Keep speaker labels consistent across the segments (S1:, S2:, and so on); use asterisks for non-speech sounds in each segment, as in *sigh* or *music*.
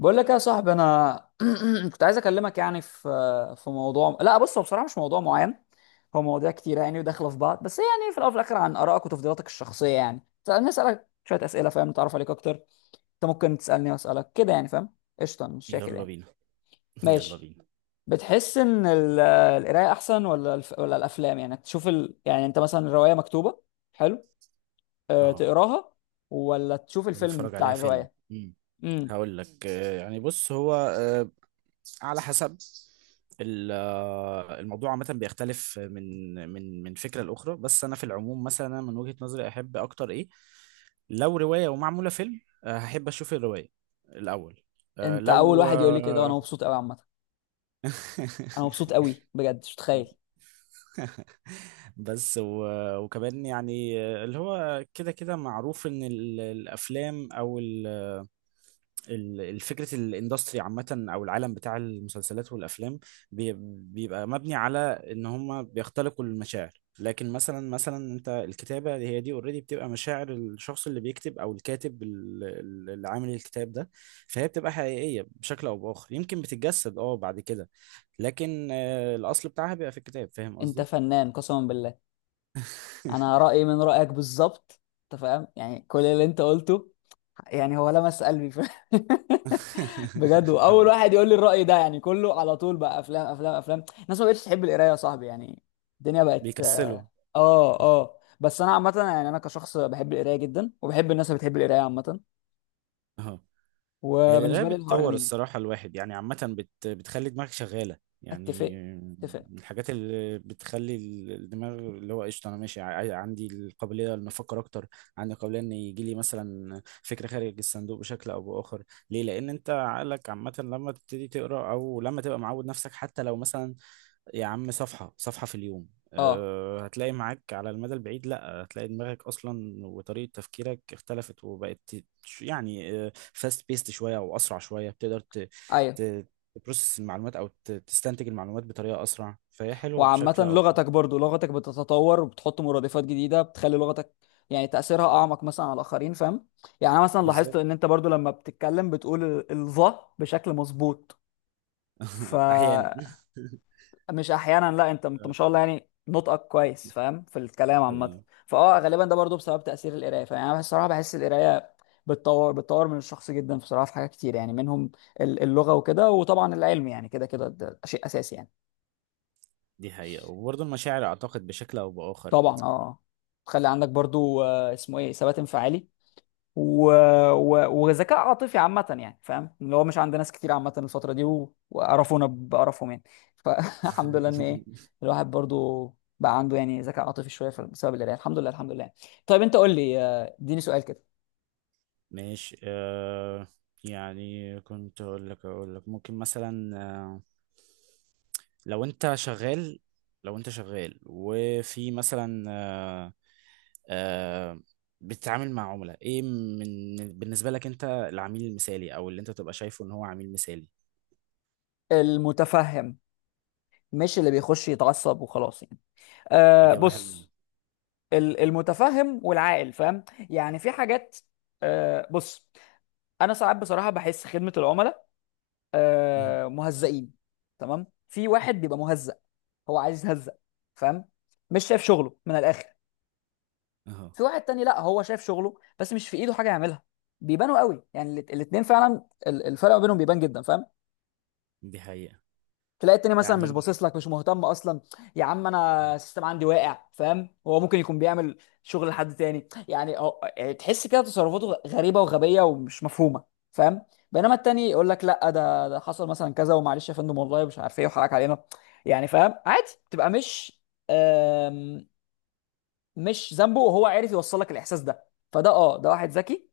S1: بقول لك يا صاحبي انا. *clears throat* كنت عايز اكلمك في موضوع. لا بص، هو بصراحه مش موضوع معين، هو مواضيع كتيره يعني وداخله في بعض، بس يعني في الاول وفي الاخر عن ارائك وتفضيلاتك الشخصيه. يعني سألني اسالك شويه اسئله، فاهم، نتعرف عليك اكتر. انت ممكن تسالني واسالك كده يعني، فاهم؟ قشطه، مش شاكر
S2: يلا
S1: يعني.
S2: بينا. يلا
S1: ماشي.
S2: بينا.
S1: بتحس ان القرايه احسن ولا ولا الافلام؟ يعني تشوف يعني انت مثلا الروايه مكتوبه، حلو، أه
S2: اه.
S1: تقراها، ولا تشوف
S2: ولا
S1: الفيلم
S2: اتفرج
S1: بتاع
S2: عليها فيلم
S1: الروايه؟ امم.
S2: هقول لك يعني بص هو على حسب الموضوع عامة بيختلف من فكرة لأخرى، بس أنا في العموم مثلا أنا من وجهة نظري أحب أكتر إيه؟ لو رواية ومعمولة فيلم، هحب أشوف الرواية الأول. آه،
S1: انت اول
S2: لو
S1: واحد يقول لي كده وانا
S2: آه،
S1: مبسوط قوي عامه. انا مبسوط قوي بجد، مش متخيل.
S2: بس وكمان يعني اللي هو كده كده معروف إن الأفلام أو الفكرة الاندستري عامة أو العالم بتاع المسلسلات والأفلام بي- بيبقى مبني على إن هما بيختلقوا المشاعر. لكن مثلا أنت الكتابة هي دي اوريدي بتبقى مشاعر الشخص اللي بيكتب أو الكاتب اللي عامل الكتاب ده، فهي بتبقى حقيقية بشكل أو بآخر، يمكن بتتجسد أه بعد كده، لكن الأصل بتاعها بيبقى في الكتاب. فاهم
S1: انت
S2: قصدي؟
S1: فنان قسما بالله. انا رايي من رايك بالظبط، انت فاهم يعني كل اللي انت قلته، يعني هو لمس قلبي *laughs* بجد،
S2: *laughs*
S1: واول
S2: حبيبي.
S1: واحد يقول لي الراي ده. يعني كله على طول بقى افلام افلام افلام، الناس ما بقتش تحب القرايه يا صاحبي يعني. الدنيا بقت.
S2: بيكسلوا.
S1: اه اه، بس انا عامه يعني انا كشخص بحب القرايه جدا، وبحب الناس اللي بتحب القرايه عامه.
S2: هي القراية
S1: وبالنسبه لي الحوار
S2: بتطور
S1: جميل.
S2: الصراحة الواحد، يعني عامة بتخلي دماغك شغالة
S1: اتفق،
S2: يعني.
S1: اتفق.
S2: من الحاجات اللي بتخلي الدماغ اللي هو قشطة أنا ماشي عندي القابلية إن أفكر أكتر، عندي القابلية إن يجي لي مثلا فكرة خارج الصندوق بشكل أو بآخر. ليه؟ لأن أنت عقلك عامة لما تبتدي تقرأ أو لما تبقى معود نفسك، حتى لو مثلا يا عم صفحة صفحة في اليوم،
S1: اه.
S2: أه هتلاقي معاك على المدى البعيد، لا هتلاقي دماغك أصلا وطريقة تفكيرك اختلفت وبقت يعني فاست بيست شوية أو أسرع شوية، بتقدر
S1: ايوه.
S2: ت- تبروسس المعلومات أو تستنتج المعلومات بطريقة أسرع، فهي حلوة
S1: وعامة
S2: بشكل أو بآخر.
S1: لغتك، برضو لغتك بتتطور وبتحط مرادفات جديدة بتخلي لغتك يعني تأثيرها أعمق مثلا على الآخرين، فاهم؟ يعني أنا مثلا لاحظت
S2: بالظبط.
S1: إن أنت برضو لما بتتكلم بتقول الظه بشكل مظبوط.
S2: *laughs* أحيانا.
S1: فمش
S2: *laughs*
S1: أحيانا، لا أنت أنت ما شاء الله يعني نطقك كويس فاهم في الكلام عامة.
S2: حبيبي.
S1: فأه غالبا ده برضو بسبب تأثير القراية. فيعني أنا بصراحة بحس القراية بتطور، بتطور من الشخص جدا بصراحة، في حاجات كتير يعني منهم اللغة وكده، وطبعا العلم يعني كده كده ده شيء أساسي يعني.
S2: دي حقيقة، وبرضه المشاعر أعتقد بشكل أو بآخر.
S1: طبعا اه. تخلي عندك برضو اسمه ايه، ثبات انفعالي و... وذكاء عاطفي عامة، يعني فاهم اللي هو مش عند ناس كتير عامة الفترة دي، وقرفونا بقرفهم يعني. فالحمد *laughs* لله ان ايه،
S2: *laughs*
S1: الواحد برضو بقى عنده يعني ذكاء عاطفي شوية بسبب القراية. الحمد لله، الحمد لله. طيب انت قول لي، اديني سؤال كده.
S2: ماشي أه. يعني كنت أقول لك ممكن مثلا لو انت شغال، لو انت شغال وفي مثلا آه، بتتعامل مع عملاء ايه، من بالنسبة لك انت العميل المثالي او اللي انت تبقى شايفه ان هو عميل مثالي؟
S1: المتفهم، مش اللي بيخش يتعصب وخلاص يعني. أه
S2: اجابة حلوة.
S1: بص، المتفهم والعاقل، فاهم. يعني في حاجات، أه بص انا ساعات بصراحة بحس خدمة العملاء
S2: مهم.
S1: مهزئين. تمام، في واحد بيبقى مهزأ، هو عايز يتهزأ، فاهم، مش شايف شغله من الاخر.
S2: اهو.
S1: في واحد تاني لا، هو شايف شغله بس مش في ايده حاجه يعملها. بيبانوا قوي يعني الاتنين فعلا، الفرق ما بينهم بيبان جدا فاهم.
S2: دي حقيقة
S1: تلاقي التاني مثلا مش
S2: يعني.
S1: باصص لك، مش مهتم اصلا، يا عم انا السيستم عندي واقع، فاهم، هو ممكن يكون بيعمل شغل لحد تاني، يعني هو يعني تحس كده تصرفاته غريبه وغبيه ومش مفهومه، فاهم. بينما التاني يقول لك لا ده، ده حصل مثلا كذا ومعلش يا فندم والله مش عارف ايه وحقك علينا، يعني فاهم عادي تبقى مش، آم، مش ذنبه، وهو عارف يوصل لك الاحساس ده. فده اه ده واحد ذكي،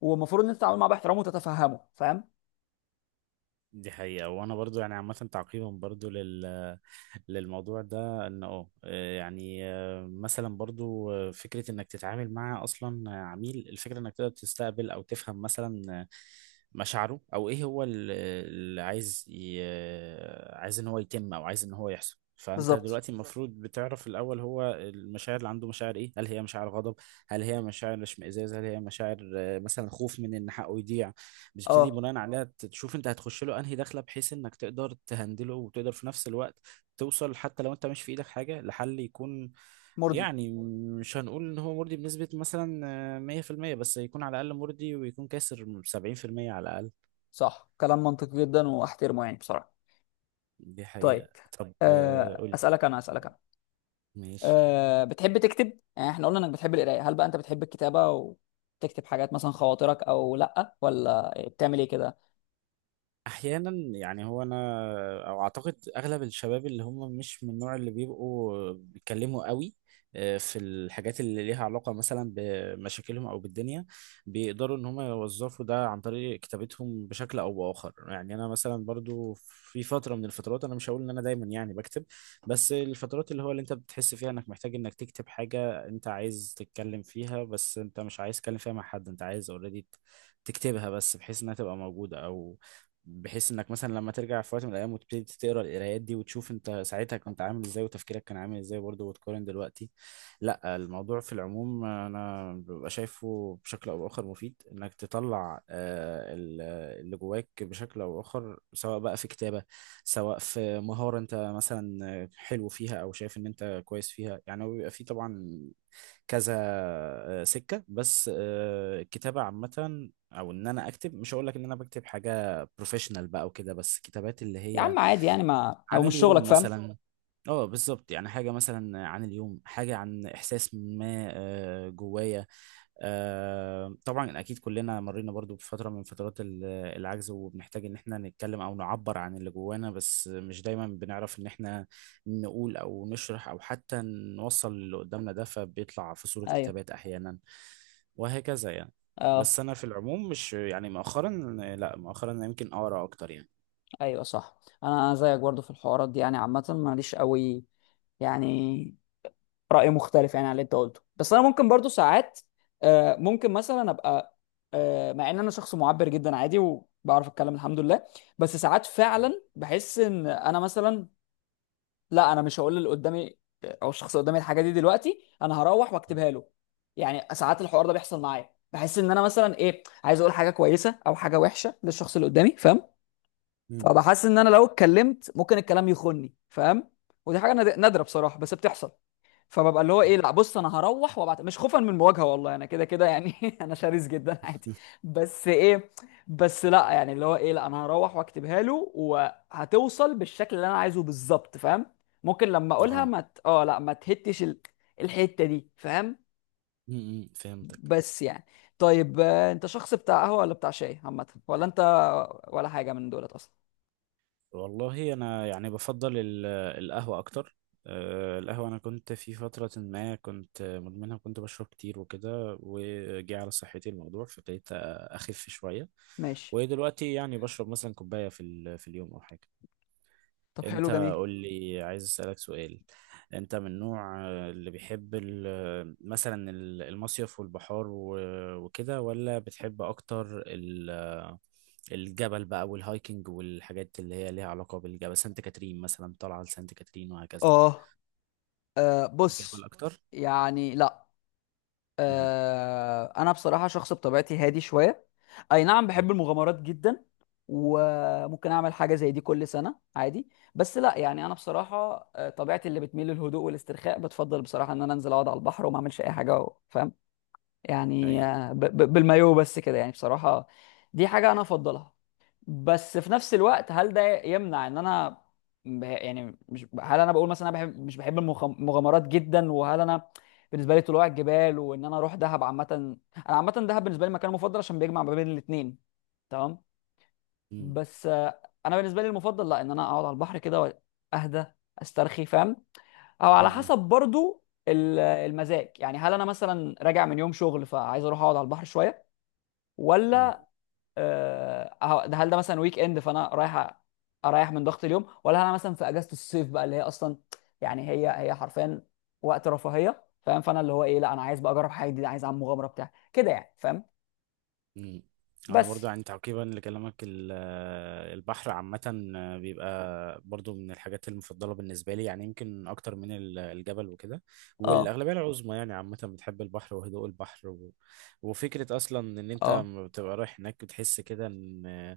S1: والمفروض ان انت تتعامل معاه باحترام وتتفهمه، فاهم.
S2: دي حقيقة، وانا برضو يعني عامة تعقيبا برضو للموضوع ده، ان اه يعني مثلا برضو فكرة انك تتعامل مع اصلا عميل، الفكرة انك تقدر تستقبل او تفهم مثلا مشاعره او ايه هو اللي عايز عايز ان هو يتم او عايز ان هو يحصل. فانت
S1: بالظبط.
S2: دلوقتي بالظبط المفروض بتعرف الاول هو المشاعر اللي عنده مشاعر ايه، هل هي مشاعر غضب، هل هي مشاعر اشمئزاز، هل هي مشاعر مثلا خوف من ان حقه يضيع. بتبتدي
S1: اه.
S2: بناء اه عليها، تشوف انت هتخش له انهي دخله بحيث انك تقدر تهندله، وتقدر في نفس الوقت توصل حتى لو انت مش في ايدك حاجة لحل يكون
S1: مرضي.
S2: يعني، مش هنقول ان هو مرضي بنسبة مثلا 100%، بس يكون على الاقل مرضي، ويكون كاسر 70% على الاقل.
S1: صح، كلام منطقي جدا واحترمه يعني بصراحة.
S2: دي
S1: طيب،
S2: حقيقة. طب قول لي.
S1: اسألك انا، اسألك انا.
S2: ماشي.
S1: أه، بتحب تكتب؟ يعني احنا قلنا انك بتحب القراية، هل بقى انت بتحب الكتابة وتكتب حاجات مثلا خواطرك او لا، ولا بتعمل ايه كده؟
S2: احيانا، يعني هو انا او اعتقد اغلب الشباب اللي هم مش من النوع اللي بيبقوا بيتكلموا قوي في الحاجات اللي ليها علاقة مثلا بمشاكلهم او بالدنيا، بيقدروا ان هم يوظفوا ده عن طريق كتابتهم بشكل او باخر. يعني انا مثلا برضو في فترة من الفترات، انا مش هقول ان انا دايما يعني بكتب، بس الفترات اللي هو اللي انت بتحس فيها انك محتاج انك تكتب حاجة، انت عايز تتكلم فيها بس انت مش عايز تتكلم فيها مع حد، انت عايز اوريدي تكتبها بس بحيث انها تبقى موجودة، او بحيث انك مثلا لما ترجع في وقت من الايام وتبتدي تقرا القرايات دي وتشوف انت ساعتها كنت عامل ازاي وتفكيرك كان عامل ازاي برضه وتقارن دلوقتي. لا الموضوع في العموم انا ببقى شايفه بشكل او باخر مفيد انك تطلع اللي جواك بشكل او باخر، سواء بقى في كتابة، سواء في مهارة انت مثلا حلو فيها او شايف ان انت كويس فيها. يعني هو بيبقى فيه طبعا كذا سكة، بس الكتابة عامة او ان انا اكتب، مش هقول لك ان انا بكتب حاجة بروفيشنال بقى وكده، بس كتابات اللي
S1: يا
S2: هي
S1: عم عادي يعني، ما او
S2: عن
S1: مش
S2: اليوم
S1: شغلك
S2: دي
S1: فاهم.
S2: مثلا شغل. اه بالظبط، يعني حاجة مثلا عن اليوم، حاجة عن احساس ما جوايا. طبعا اكيد كلنا مرينا برضو بفتره من فترات العجز، وبنحتاج ان احنا نتكلم او نعبر عن اللي جوانا، بس مش دايما بنعرف ان احنا نقول او نشرح او حتى نوصل اللي قدامنا ده، فبيطلع في صوره
S1: ايوه.
S2: كتابات احيانا وهكذا يعني.
S1: اه.
S2: بس انا في العموم مش يعني مؤخرا، لا مؤخرا أنا يمكن اقرا اكتر يعني.
S1: ايوه صح. انا زيك برضه في الحوارات دي، يعني عامة ماليش قوي يعني رأي مختلف يعني عن اللي انت قلته. بس انا ممكن برضو ساعات، ممكن مثلا ابقى، مع ان انا شخص معبر جدا عادي وبعرف اتكلم الحمد لله، بس ساعات فعلا بحس ان انا مثلا، لا انا مش هقول اللي قدامي او الشخص اللي قدامي الحاجه دي دلوقتي، انا هروح
S2: م-
S1: واكتبها له. يعني ساعات الحوار ده بيحصل معايا، بحس ان انا مثلا ايه عايز اقول حاجه كويسه او حاجه وحشه للشخص اللي قدامي، فاهم، فبحس ان انا لو اتكلمت ممكن الكلام يخني، فاهم. ودي حاجه نادره بصراحه بس بتحصل. فببقى اللي هو ايه،
S2: م-
S1: لا بص انا هروح وابعت، مش خوفا من المواجهه والله، انا كده كده يعني *laughs* انا شرس جدا *laughs* عادي. بس ايه، بس لا يعني اللي هو ايه، لا انا هروح واكتبها له وهتوصل بالشكل اللي انا عايزه بالظبط، فاهم. ممكن لما اقولها
S2: اه.
S1: ما ت... اه لا ما تهتش الحته دي، فاهم.
S2: م- م، فهمتك.
S1: بس يعني، طيب، انت شخص بتاع قهوه ولا بتاع شاي عامه، ولا انت ولا حاجه من دولت اصلا؟
S2: والله انا يعني بفضل القهوه اكتر. القهوه انا كنت في فتره ما كنت مدمنها وكنت بشرب كتير وكده، وجي على صحتي الموضوع فبقيت اخف شويه.
S1: ماشي.
S2: ودلوقتي يعني بشرب مثلا كوبايه في في اليوم او حاجه.
S1: طب حلو
S2: انت
S1: جميل.
S2: قول لي، عايز اسالك سؤال. انت من النوع اللي بيحب مثلا المصيف والبحار وكده، ولا بتحب اكتر الجبل بقى والهايكنج والحاجات اللي هي ليها علاقة بالجبل، سانت كاترين مثلا، طالعة لسانت كاترين وهكذا؟
S1: اه.
S2: الجبل
S1: بص،
S2: اكتر.
S1: يعني لا،
S2: مهم.
S1: انا بصراحه شخص بطبيعتي هادي شويه. اي نعم
S2: اه.
S1: بحب المغامرات جدا، وممكن اعمل حاجه زي دي كل سنه عادي، بس لا يعني انا بصراحه، طبيعتي اللي بتميل للهدوء والاسترخاء بتفضل بصراحه ان انا انزل اقعد على البحر وما اعملش اي حاجه فاهم، يعني
S2: ايوه.
S1: بالمايو بس كده يعني بصراحه، دي حاجه انا افضلها. بس في نفس الوقت هل ده يمنع ان انا يعني، مش هل انا بقول مثلا انا بحب مش بحب المغامرات جدا، وهل انا، بالنسبه لي طلوع الجبال وان انا اروح دهب عامه، انا عامه دهب بالنسبه لي مكان مفضل عشان بيجمع ما بين الاثنين، تمام.
S2: مم.
S1: بس انا بالنسبه لي المفضل لا، ان انا اقعد على البحر كده واهدى، استرخي، فاهم. او على
S2: مم.
S1: حسب برضو المزاج، يعني هل انا مثلا راجع من يوم شغل فعايز اروح اقعد على البحر شويه،
S2: اه.
S1: ولا هل ده مثلا ويك اند فانا رايح اريح من ضغط اليوم، ولا انا مثلا في اجازه الصيف بقى اللي هي اصلا يعني هي حرفيا وقت رفاهيه، فاهم، فانا اللي هو ايه، لا انا عايز بقى اجرب حاجه جديده، عايز اعمل مغامره بتاع كده يعني، فاهم.
S2: مم. انا برضو
S1: بس.
S2: يعني تعقيبا لكلامك البحر عامة بيبقى برضو من الحاجات المفضلة بالنسبة لي، يعني يمكن أكتر من الجبل وكده.
S1: اه
S2: والأغلبية العظمى يعني عامة بتحب البحر وهدوء البحر وفكرة أصلا إن أنت
S1: اه.
S2: لما بتبقى رايح هناك بتحس كده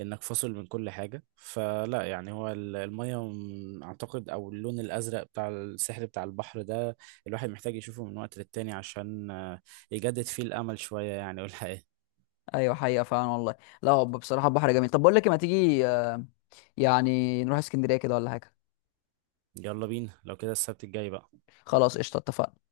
S2: إنك فاصل من كل حاجة. فلا يعني هو المية أعتقد أو اللون الأزرق بتاع السحر بتاع البحر ده الواحد محتاج يشوفه من وقت للتاني عشان يجدد فيه الأمل شوية يعني. والحقيقة
S1: ايوه حقيقه فعلا والله. لا هو بصراحه البحر جميل. طب بقول لك إيه، ما تيجي يعني نروح اسكندريه كده ولا حاجه؟
S2: يلا بينا لو كده السبت الجاي بقى.
S1: خلاص، قشطه، اتفقنا.